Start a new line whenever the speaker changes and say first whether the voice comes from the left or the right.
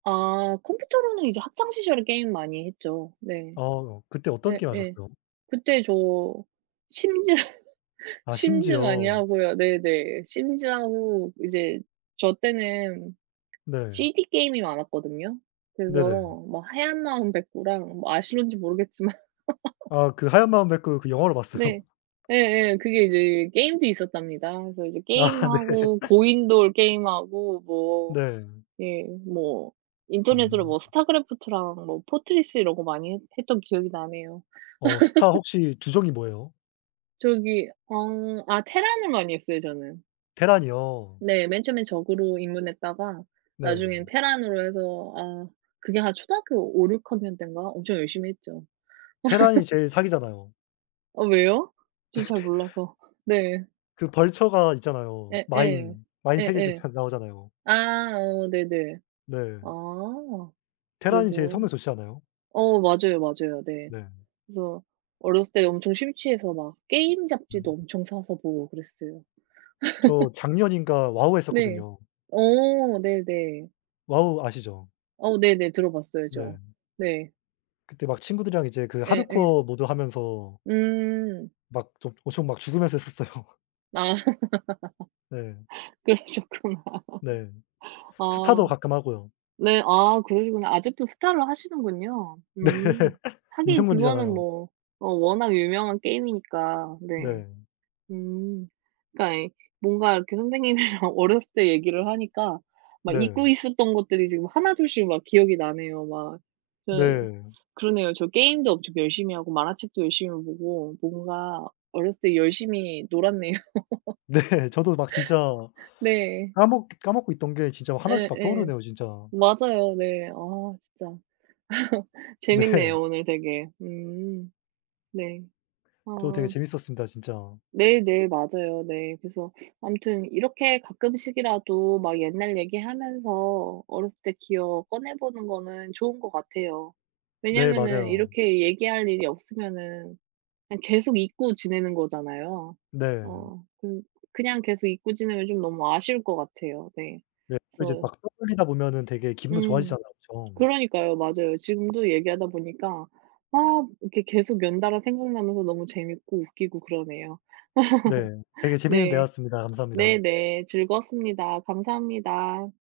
right: 아 컴퓨터로는 이제 학창 시절에 게임 많이 했죠. 네.
left: 어 그때 어떤 게임
right: 네네.
left: 하셨어요?
right: 그때 저 심즈,
left: 아
right: 심즈 많이
left: 심즈요.
right: 하고요. 네네. 심즈하고 이제 저 때는
left: 네.
right: CD게임이 많았거든요. 그래서
left: 네네.
right: 뭐 하얀 마음 백구랑 뭐 아실는지 모르겠지만.
left: 아 그 하얀 마음 백구, 그 영화로
right: 네
left: 봤어요.
right: 예예. 그게 이제 게임도 있었답니다. 그래서 이제
left: 아 네.
right: 게임하고 고인돌 게임하고 뭐
left: 네.
right: 예 뭐 인터넷으로
left: 음.
right: 뭐 스타크래프트랑 뭐 포트리스 이런 거 많이 했 했던 기억이 나네요.
left: 어 스타 혹시 주종이 뭐예요?
right: 저기 어 아 테란을 많이 했어요, 저는.
left: 테란이요?
right: 네. 맨 처음엔 저그로 입문했다가
left: 네.
right: 나중엔 테란으로 해서 아 그게 한 초등학교 5-6 학년 땐가 엄청 열심히 했죠.
left: 테란이 제일 사기잖아요.
right: 어 왜요? 저 잘
left: 네네.
right: 몰라서. 네.
left: 그 벌처가 있잖아요.
right: 예예.
left: 마인. 마인 3 개
right: 예예.
left: 다 나오잖아요.
right: 아 어 네네.
left: 네.
right: 아.
left: 테란이 제일
right: 그래서.
left: 성능 좋지 않아요?
right: 어 맞아요, 맞아요. 네.
left: 네.
right: 그래서 어렸을 때 엄청 심취해서 막 게임 잡지도
left: 음.
right: 엄청 사서 보고 그랬어요.
left: 저 작년인가? 와우
right: 네.
left: 했었거든요.
right: 어 네네.
left: 와우 아시죠?
right: 어 네네. 들어 봤어요, 저.
left: 네.
right: 네.
left: 그때 막 친구들이랑 이제 그
right: 예예.
left: 하드코어 모드 하면서
right: 음.
left: 막 좀 엄청 막 죽으면서 했었어요.
right: 아.
left: 네.
right: 그러셨구나.
left: 네. 스타도
right: 아
left: 가끔 하고요.
right: 네. 아 그러시구나. 아직도 스타를 하시는군요.
left: 네.
right: 음. 하긴
left: 인생
right: 그거는
left: 놀이잖아요.
right: 뭐 어 워낙 유명한 게임이니까. 네.
left: 네.
right: 음. 그러니까 네 뭔가 이렇게 선생님이랑 어렸을 때 얘기를 하니까 막 잊고
left: 네.
right: 있었던 것들이 지금 하나, 둘씩 막 기억이 나네요, 막. 그
left: 네.
right: 그러네요. 저 게임도 엄청 열심히 하고 만화책도 열심히 보고 뭔가 어렸을 때 열심히 놀았네요.
left: 네. 저도 막 진짜
right: 네.
left: 까먹 까먹고 있던 게 진짜 하나씩 막
right: 네네.
left: 떠오르네요, 진짜.
right: 맞아요 네. 아 진짜.
left: 네.
right: 재밌네요, 오늘 되게. 음. 네.
left: 저 되게
right: 아.
left: 재밌었습니다, 진짜.
right: 네네. 맞아요. 네. 그래서 아무튼 이렇게 가끔씩이라도 막 옛날 얘기하면서 어렸을 때 기억 꺼내 보는 거는 좋은 것 같아요.
left: 네.
right: 왜냐면은
left: 맞아요.
right: 이렇게 얘기할 일이 없으면은 그냥 계속 잊고 지내는 거잖아요.
left: 네.
right: 어 그 그냥 계속 잊고 지내면 좀 너무 아쉬울 것 같아요. 네.
left: 네. 또 이제
right: 그래서
left: 막 떠올리다 보면은 되게 기분도
right: 음
left: 좋아지잖아요, 그쵸.
right: 그러니까요. 맞아요. 지금도 얘기하다 보니까 막 이렇게 계속 연달아 생각나면서 너무 재밌고 웃기고 그러네요.
left: 네. 되게 재밌는
right: 네.
left: 대화였습니다. 감사합니다.
right: 네네. 즐거웠습니다. 감사합니다.